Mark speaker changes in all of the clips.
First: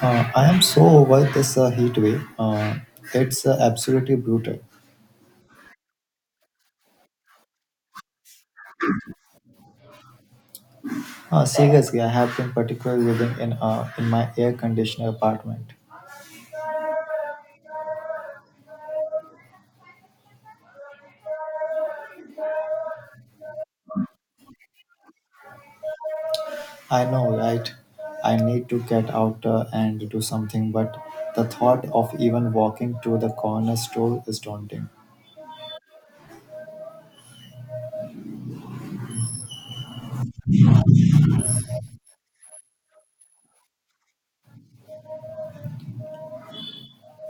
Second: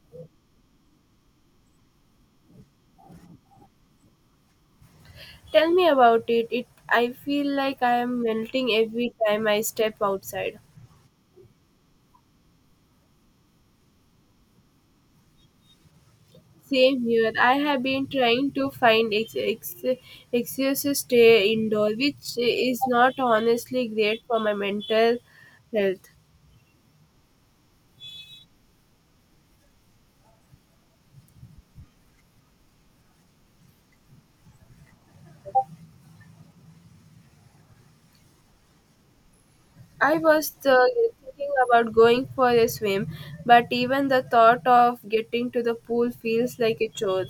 Speaker 1: I am so over this heat wave. It's absolutely brutal.
Speaker 2: Tell me about it. I feel like I am melting every time I step outside.
Speaker 1: Seriously, I have been particularly living in in my air conditioner apartment.
Speaker 2: Same here. I have been trying to find excuses to stay indoor, which is not honestly great for my mental health.
Speaker 1: I know, right? I need to get out and do something, but the thought of even walking to the corner store is daunting.
Speaker 2: I was thinking about going for a swim, but even the thought of getting to the pool feels like a chore.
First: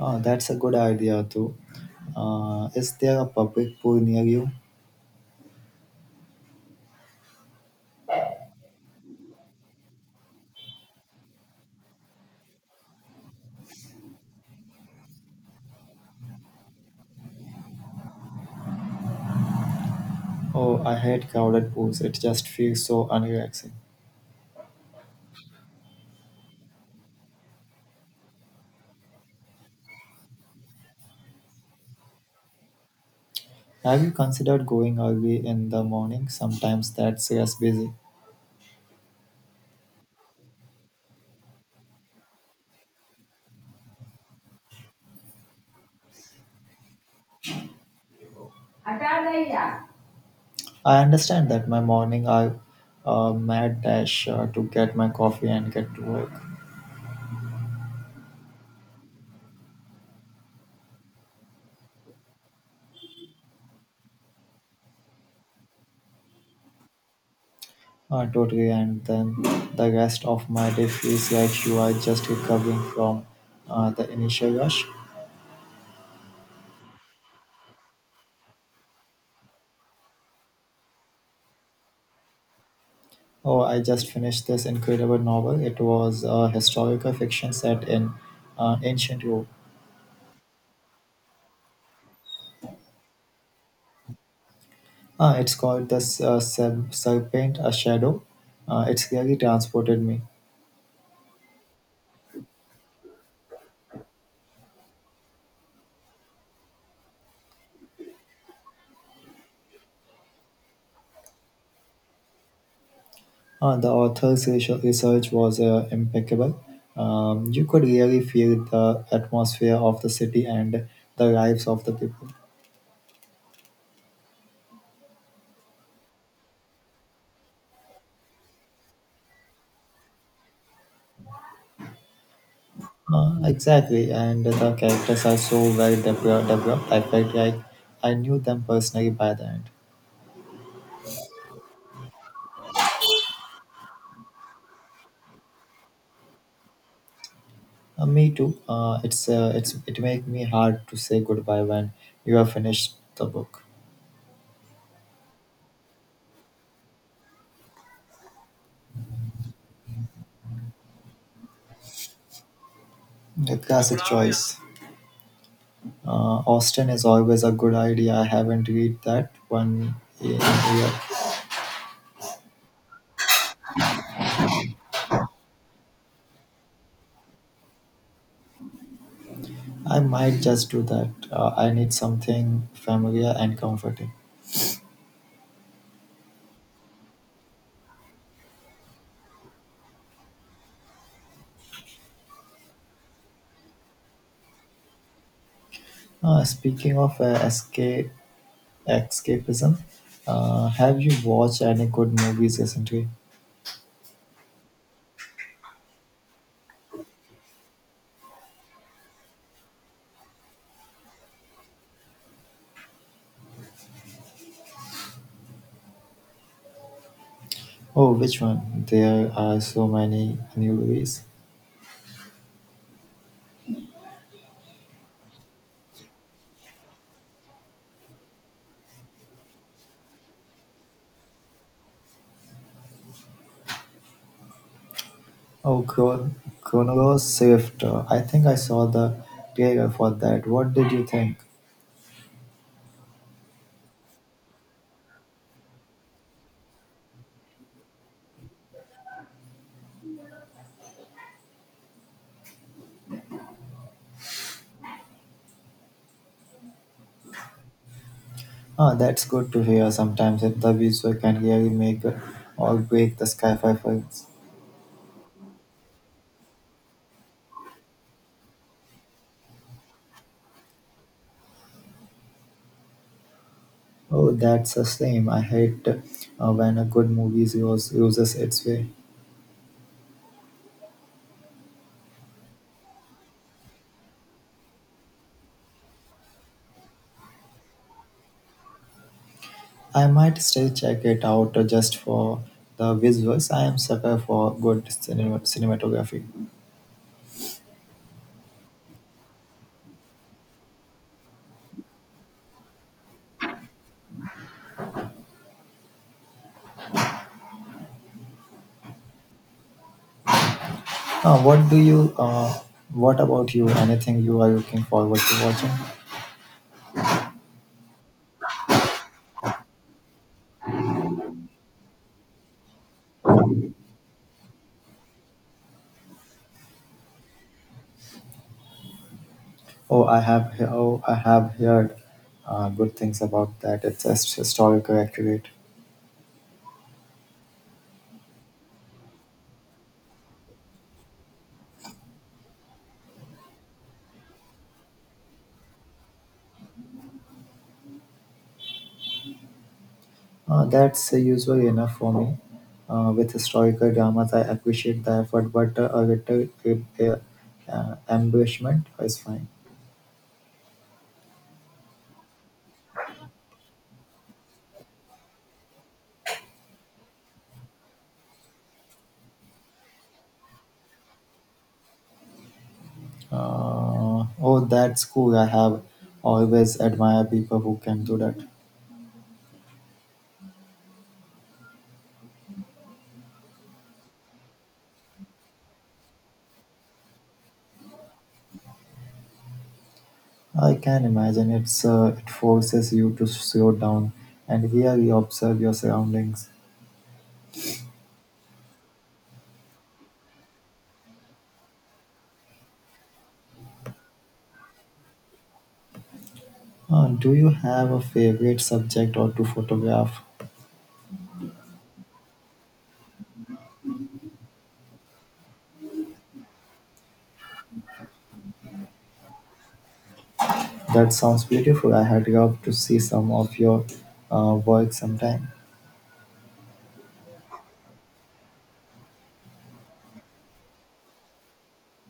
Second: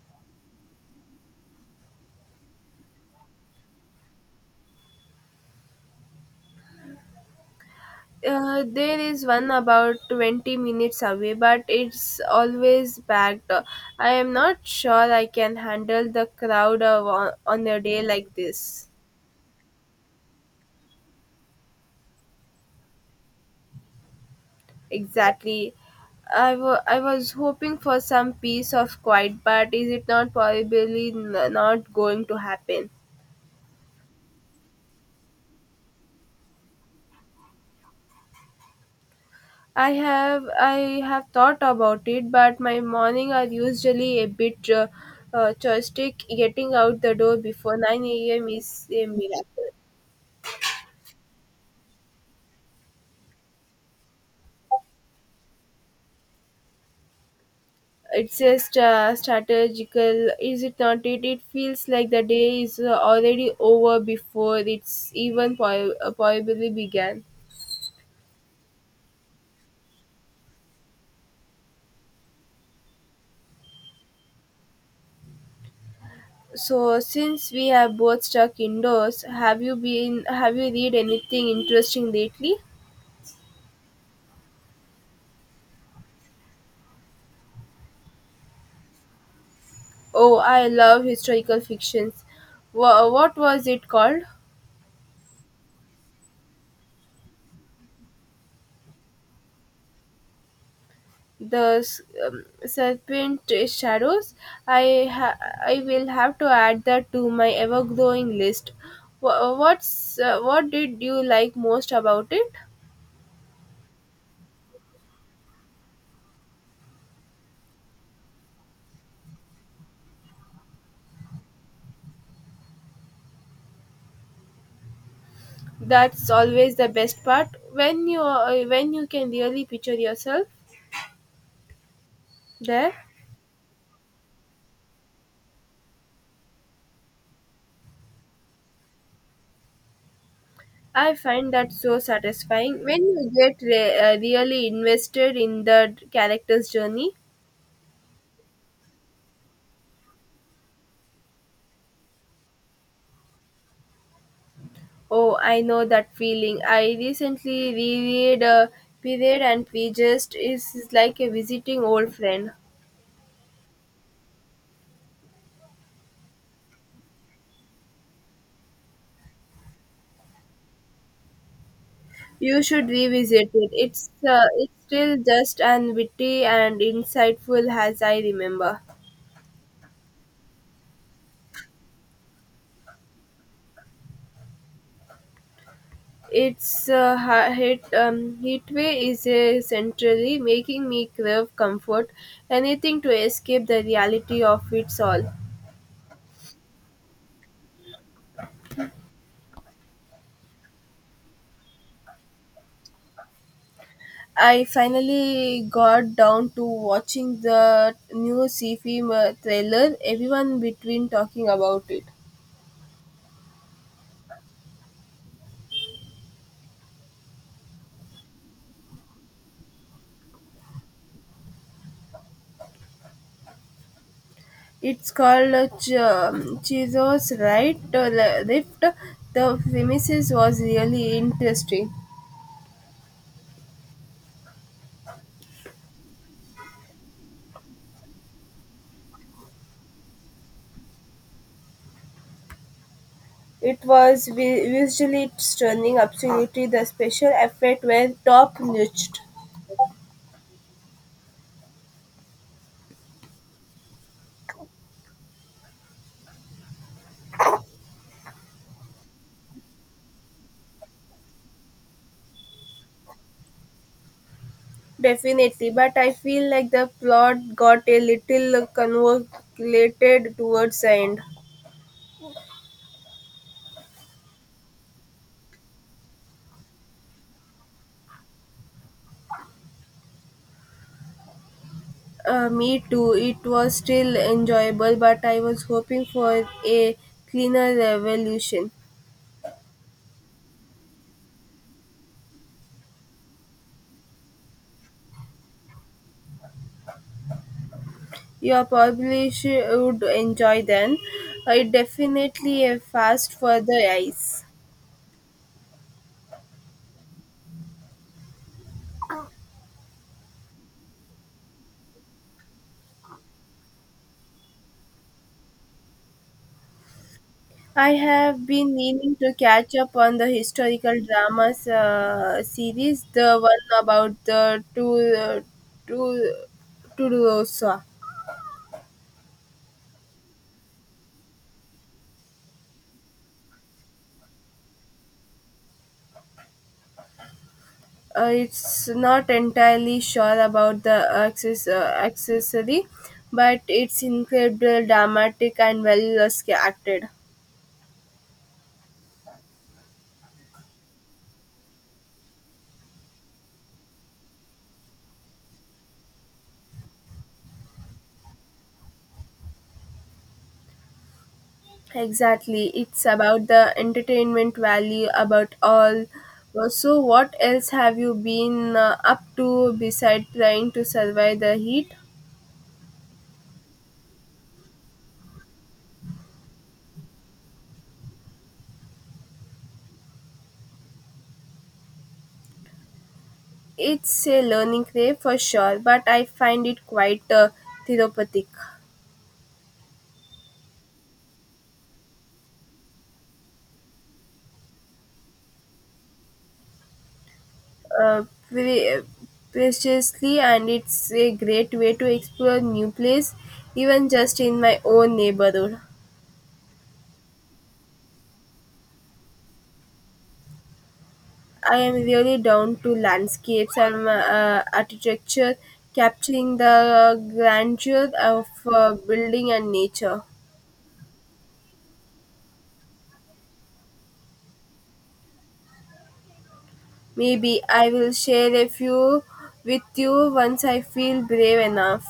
Speaker 1: That's a good idea too. Is there a public pool near you?
Speaker 2: There is one about 20 minutes away, but it's always packed. I am not sure I can handle on a day like this.
Speaker 1: Oh, I hate crowded pools. It just feels so unrelaxing.
Speaker 2: Exactly. I was hoping for some piece of quiet, but is it not probably not going to happen?
Speaker 1: Have you considered going early in the morning? Sometimes that's just busy.
Speaker 2: I have thought about it, but my morning are usually a bit joystick. Getting out the door before 9 a.m. is a miracle.
Speaker 1: I understand that my morning I mad dash to get my coffee and get to work.
Speaker 2: It's a strategical is it not it feels like the day is already over before it's even probably began.
Speaker 1: Totally, and then the rest of my day feels like you are just recovering from the initial rush.
Speaker 2: So since we have both stuck indoors, have you been, have you read anything interesting lately?
Speaker 1: Oh, I just finished this incredible novel. It was a historical fiction set in ancient Rome.
Speaker 2: Oh, I love historical fictions. What was it called?
Speaker 1: Ah, it's called the Serpent, a Shadow. It's really transported me.
Speaker 2: The serpent shadows. i ha- I will have to add that to my ever growing list. What did you like most about it?
Speaker 1: The author's research was impeccable. You could really feel the atmosphere of the city and the lives of the people.
Speaker 2: That's always the best part when you can really picture yourself there.
Speaker 1: Exactly, and the characters are so well developed. I felt like I knew them personally by the end.
Speaker 2: I find that so satisfying when you get really invested in the character's journey.
Speaker 1: Me too. It make me hard to say goodbye when you have finished the book.
Speaker 2: Oh, I know that feeling. I recently reread a period and prejudice. It's like a visiting old friend.
Speaker 1: The classic choice. Austin is always a good idea. I haven't read that one in years.
Speaker 2: You should revisit it. It's still just as witty and insightful as I remember.
Speaker 1: I might just do that. I need something familiar and comforting.
Speaker 2: Its ha- hit heatway is essentially making me crave comfort, anything to escape the reality of it's all.
Speaker 1: Speaking of escape, escapism, have you watched any good movies recently?
Speaker 2: I finally got down to watching the new sci-fi thriller everyone between talking about it.
Speaker 1: Oh, which one? There are so many new movies.
Speaker 2: It's called Chizos Right Rift. The premises was really interesting.
Speaker 1: Oh, Chrono Shift. I think I saw the trailer for that. What did you think?
Speaker 2: It was visually stunning, absolutely. The special effects were top notch,
Speaker 1: Ah, that's good to hear. Sometimes if the visual can really make or break the sci-fi films.
Speaker 2: definitely. But I feel like the plot got a little convoluted towards the end.
Speaker 1: Oh, that's a shame. I hate when a good movie uses its way.
Speaker 2: Me too. It was still enjoyable, but I was hoping for a cleaner revolution.
Speaker 1: I might still check it out just for the visuals. I am sucker for good cinematography.
Speaker 2: You probably should enjoy then. It definitely a fast for the eyes.
Speaker 1: Now, what do you? What about you? Anything you are looking forward to watching?
Speaker 2: I have been meaning to catch up on the historical dramas series, the one about the two Rosa.
Speaker 1: Oh, I have. Oh, I have heard good things about that. It's just historical accurate.
Speaker 2: It's not entirely sure about the access, accessory, but it's incredible, dramatic, and well acted.
Speaker 1: That's usually enough for me. With historical dramas, I appreciate the effort, but a little uh, embellishment is fine.
Speaker 2: Exactly, it's about the entertainment value, about all. So, what else have you been up to besides trying to survive the heat?
Speaker 1: Oh, that's cool. I have always admired people who can do that.
Speaker 2: It's a learning curve for sure, but I find it quite therapeutic.
Speaker 1: I can imagine it forces you to slow down and really observe your surroundings.
Speaker 2: uh, pre- Preciously, and it's a great way to explore new place, even just in my own neighborhood.
Speaker 1: Do you have a favorite subject or to photograph?
Speaker 2: I am really down to landscapes and architecture, capturing the grandeur of building and nature.
Speaker 1: That sounds beautiful. I had loved to see some of your work sometime.
Speaker 2: Maybe I will share a few with you once I feel brave enough.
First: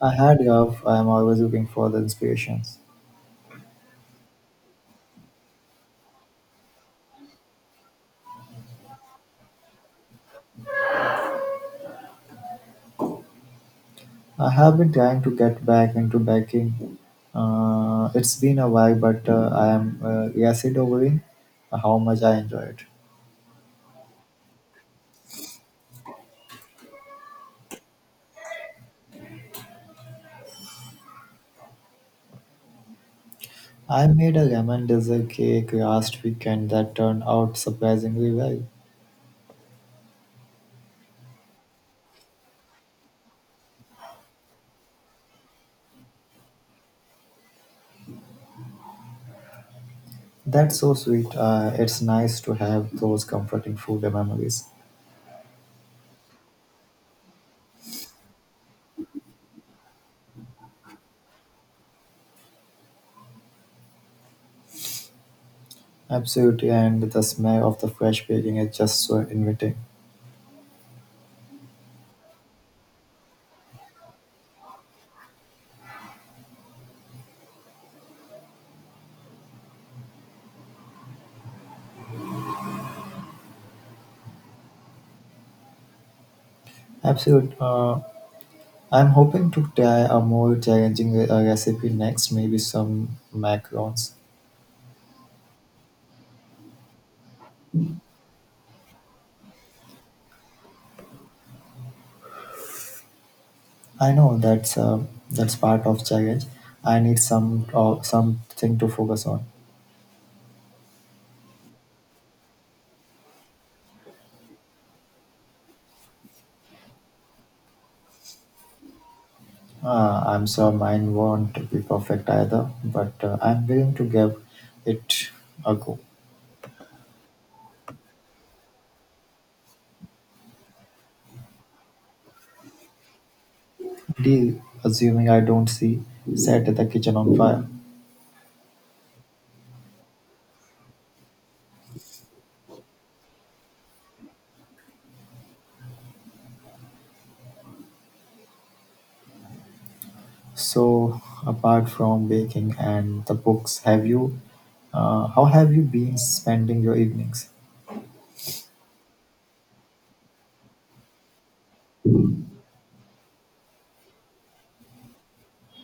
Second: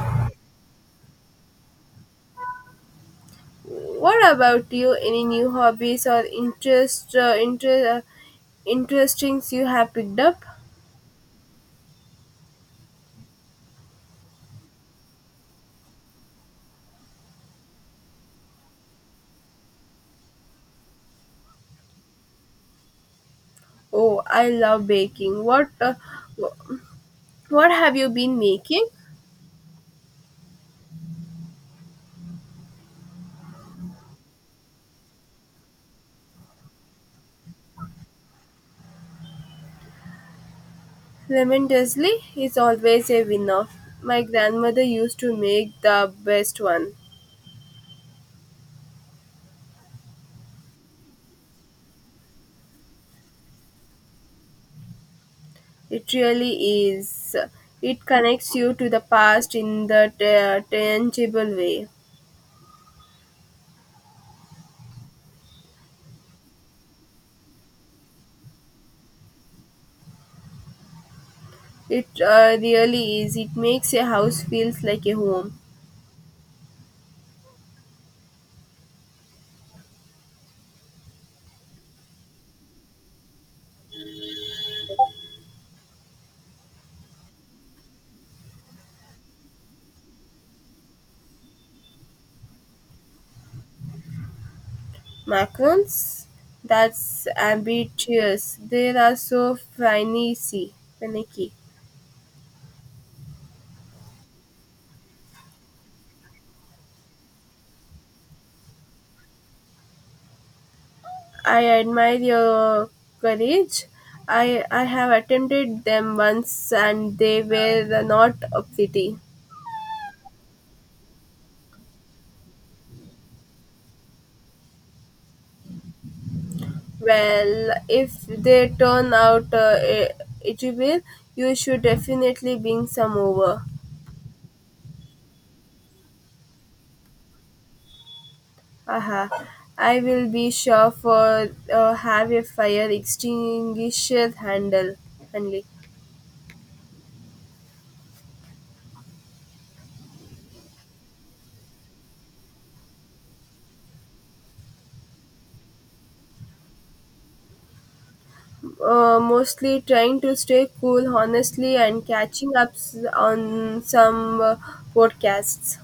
Speaker 1: I had enough. I am always looking for the inspirations.
Speaker 2: What about you, any new hobbies or interesting you have picked up?
Speaker 1: I have been trying to get back into baking. It's been a while, but I am reacid over how much I enjoy it.
Speaker 2: Oh, I love baking. What have you been making?
Speaker 1: I made a lemon dessert cake last weekend that turned out surprisingly well.
Speaker 2: Lemon drizzly is always a winner. My grandmother used to make the best one.
Speaker 1: That's so sweet. It's nice to have those comforting food memories.
Speaker 2: It really is. It connects you to the past in the tangible way.
Speaker 1: Absolutely, and the smell of the fresh baking is just so inviting.
Speaker 2: It really is. It makes a house feels like a home.
Speaker 1: Absolutely. I'm hoping to try a more challenging recipe next, maybe some macarons.
Speaker 2: Macarons? That's ambitious. They are so finicky.
Speaker 1: I know that's part of challenge. I need something to focus on.
Speaker 2: I admire your courage. I have attempted them once and they were not a pity.
Speaker 1: I'm sure mine won't be perfect either, but I'm willing to give it a go.
Speaker 2: Well, if they turn out it, you should definitely bring some over.
Speaker 1: Deal, assuming I don't see set the kitchen on fire.
Speaker 2: Aha. I will be sure for have a fire extinguisher handle.
Speaker 1: So, apart from baking and the books, have you? How have you been spending your evenings?
Speaker 2: Mostly trying to stay cool, honestly, and catching up on some podcasts.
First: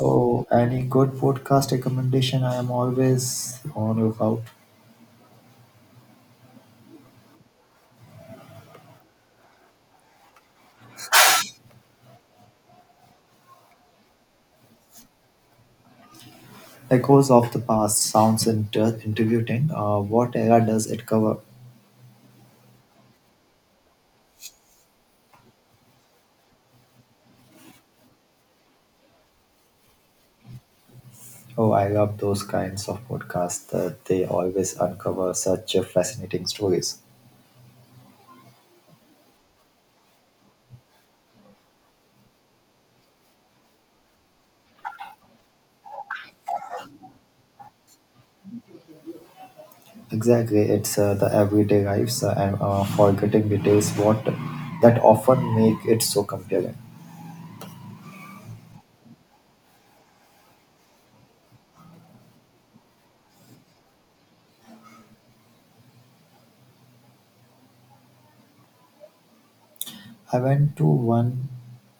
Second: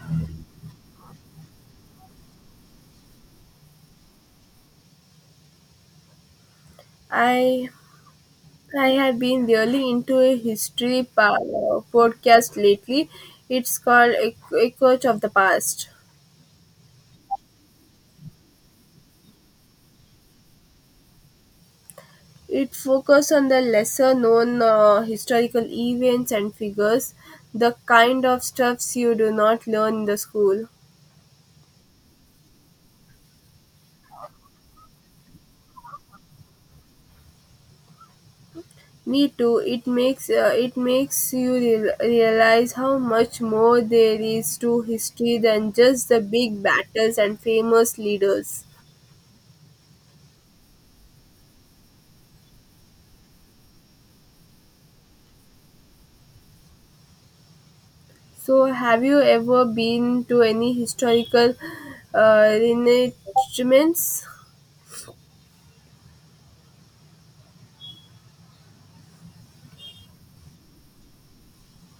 Speaker 1: Oh, any good podcast recommendation? I am always on lookout.
Speaker 2: I I have been really into a history podcast lately. It's called Echoes of the Past.
Speaker 1: Echoes of the Past sounds interviewing. What era does it cover?
Speaker 2: It focuses on the lesser known historical events and figures, the kind of stuffs you do not learn in the school.
Speaker 1: Oh, I love those kinds of podcasts. That they always uncover such fascinating stories.
Speaker 2: Me too. It makes you realize how much more there is to history than just the big battles and famous leaders.
Speaker 1: Exactly, it's the everyday lives and forgetting details what that often make it so compelling.
Speaker 2: So, have you ever been to any historical reenactments?
Speaker 1: I went to one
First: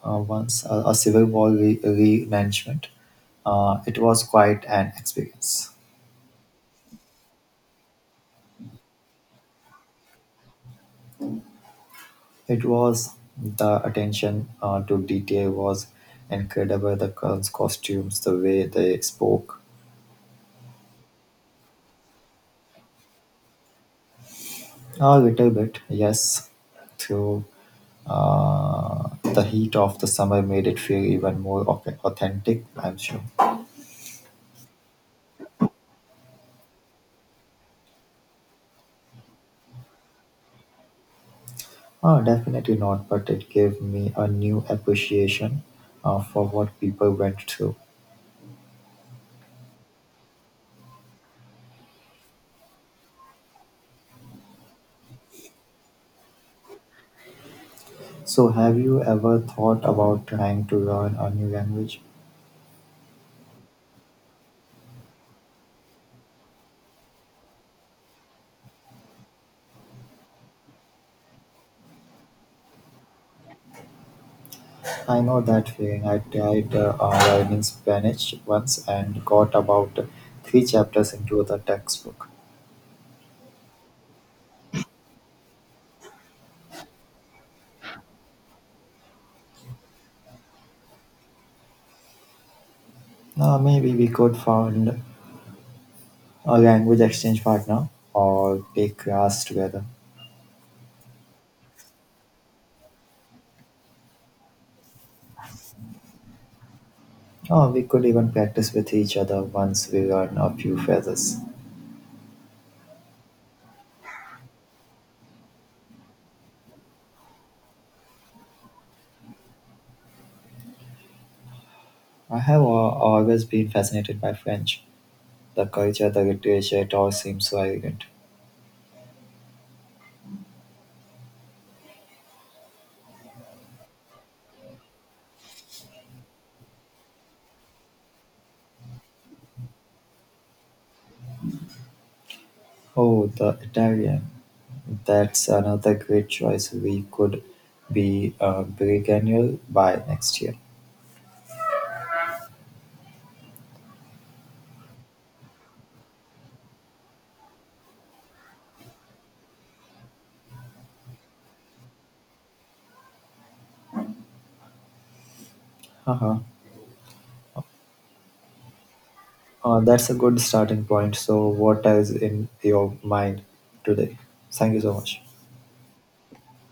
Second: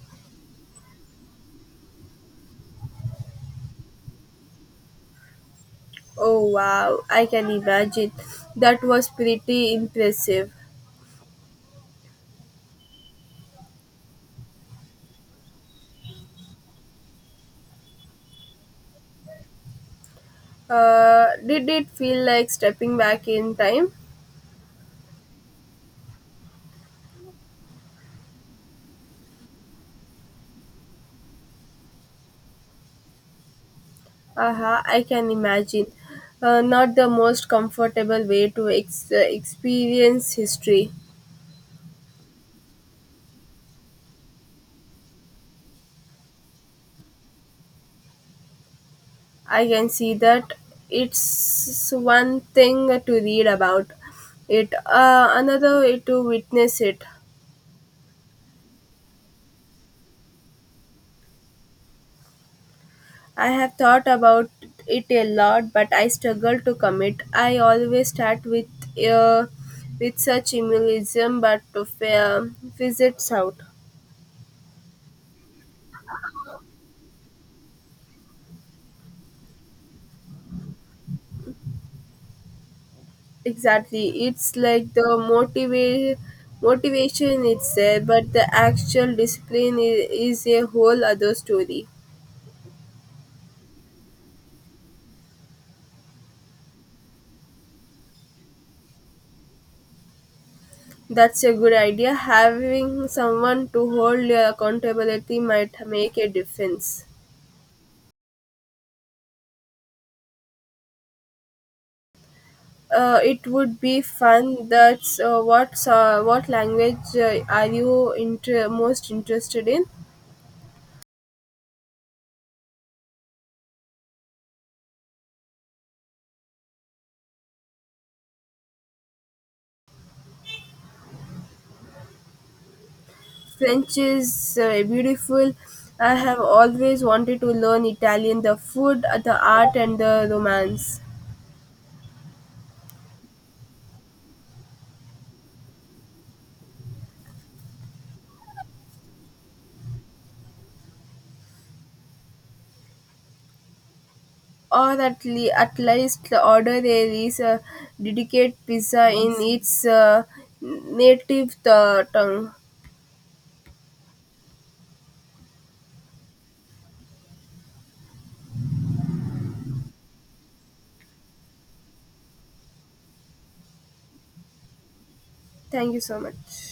Speaker 1: once a civil war management. It was quite an experience.
Speaker 2: Oh wow, I can imagine. That was pretty impressive.
Speaker 1: It was the attention to detail was incredible. The costumes, the way they spoke,
Speaker 2: Did it feel like stepping back in time?
Speaker 1: a little bit, yes, through the heat of the summer made it feel even more authentic. I'm sure.
Speaker 2: Aha, I can imagine. Not the most comfortable way to experience history.
Speaker 1: Oh, definitely not, but it gave me a new appreciation for what people went through.
Speaker 2: I can see that it's one thing to read about it, another way to witness it.
Speaker 1: So, have you ever thought about trying to learn a new language?
Speaker 2: I have thought about it a lot, but I struggle to commit. I always start uh, with such minimalism, but fizzes out.
Speaker 1: I know that feeling. I tried online in Spanish once and got about three chapters into the textbook.
Speaker 2: Exactly, it's like the motivation is there, but the actual discipline is a whole other story.
Speaker 1: Maybe we could find a language exchange partner or take class together.
Speaker 2: That's a good idea. Having someone to hold your accountability might make a difference.
Speaker 1: Or we could even practice with each other once we learn a few phrases.
Speaker 2: It would be fun. That's what What language are you most interested in?
Speaker 1: I have always been fascinated by French. The culture, the literature, it all seems so elegant.
Speaker 2: French is beautiful. I have always wanted to learn Italian. The food, the art, and the romance.
Speaker 1: Oh, the Italian. That's another great choice. We could be a biennial by next year.
Speaker 2: Or at, at least order there is a dedicated pizza in its native tongue.
Speaker 1: Haha. That's a good starting point. So, what is in your mind today? Thank you so much.
Speaker 2: Thank you so much.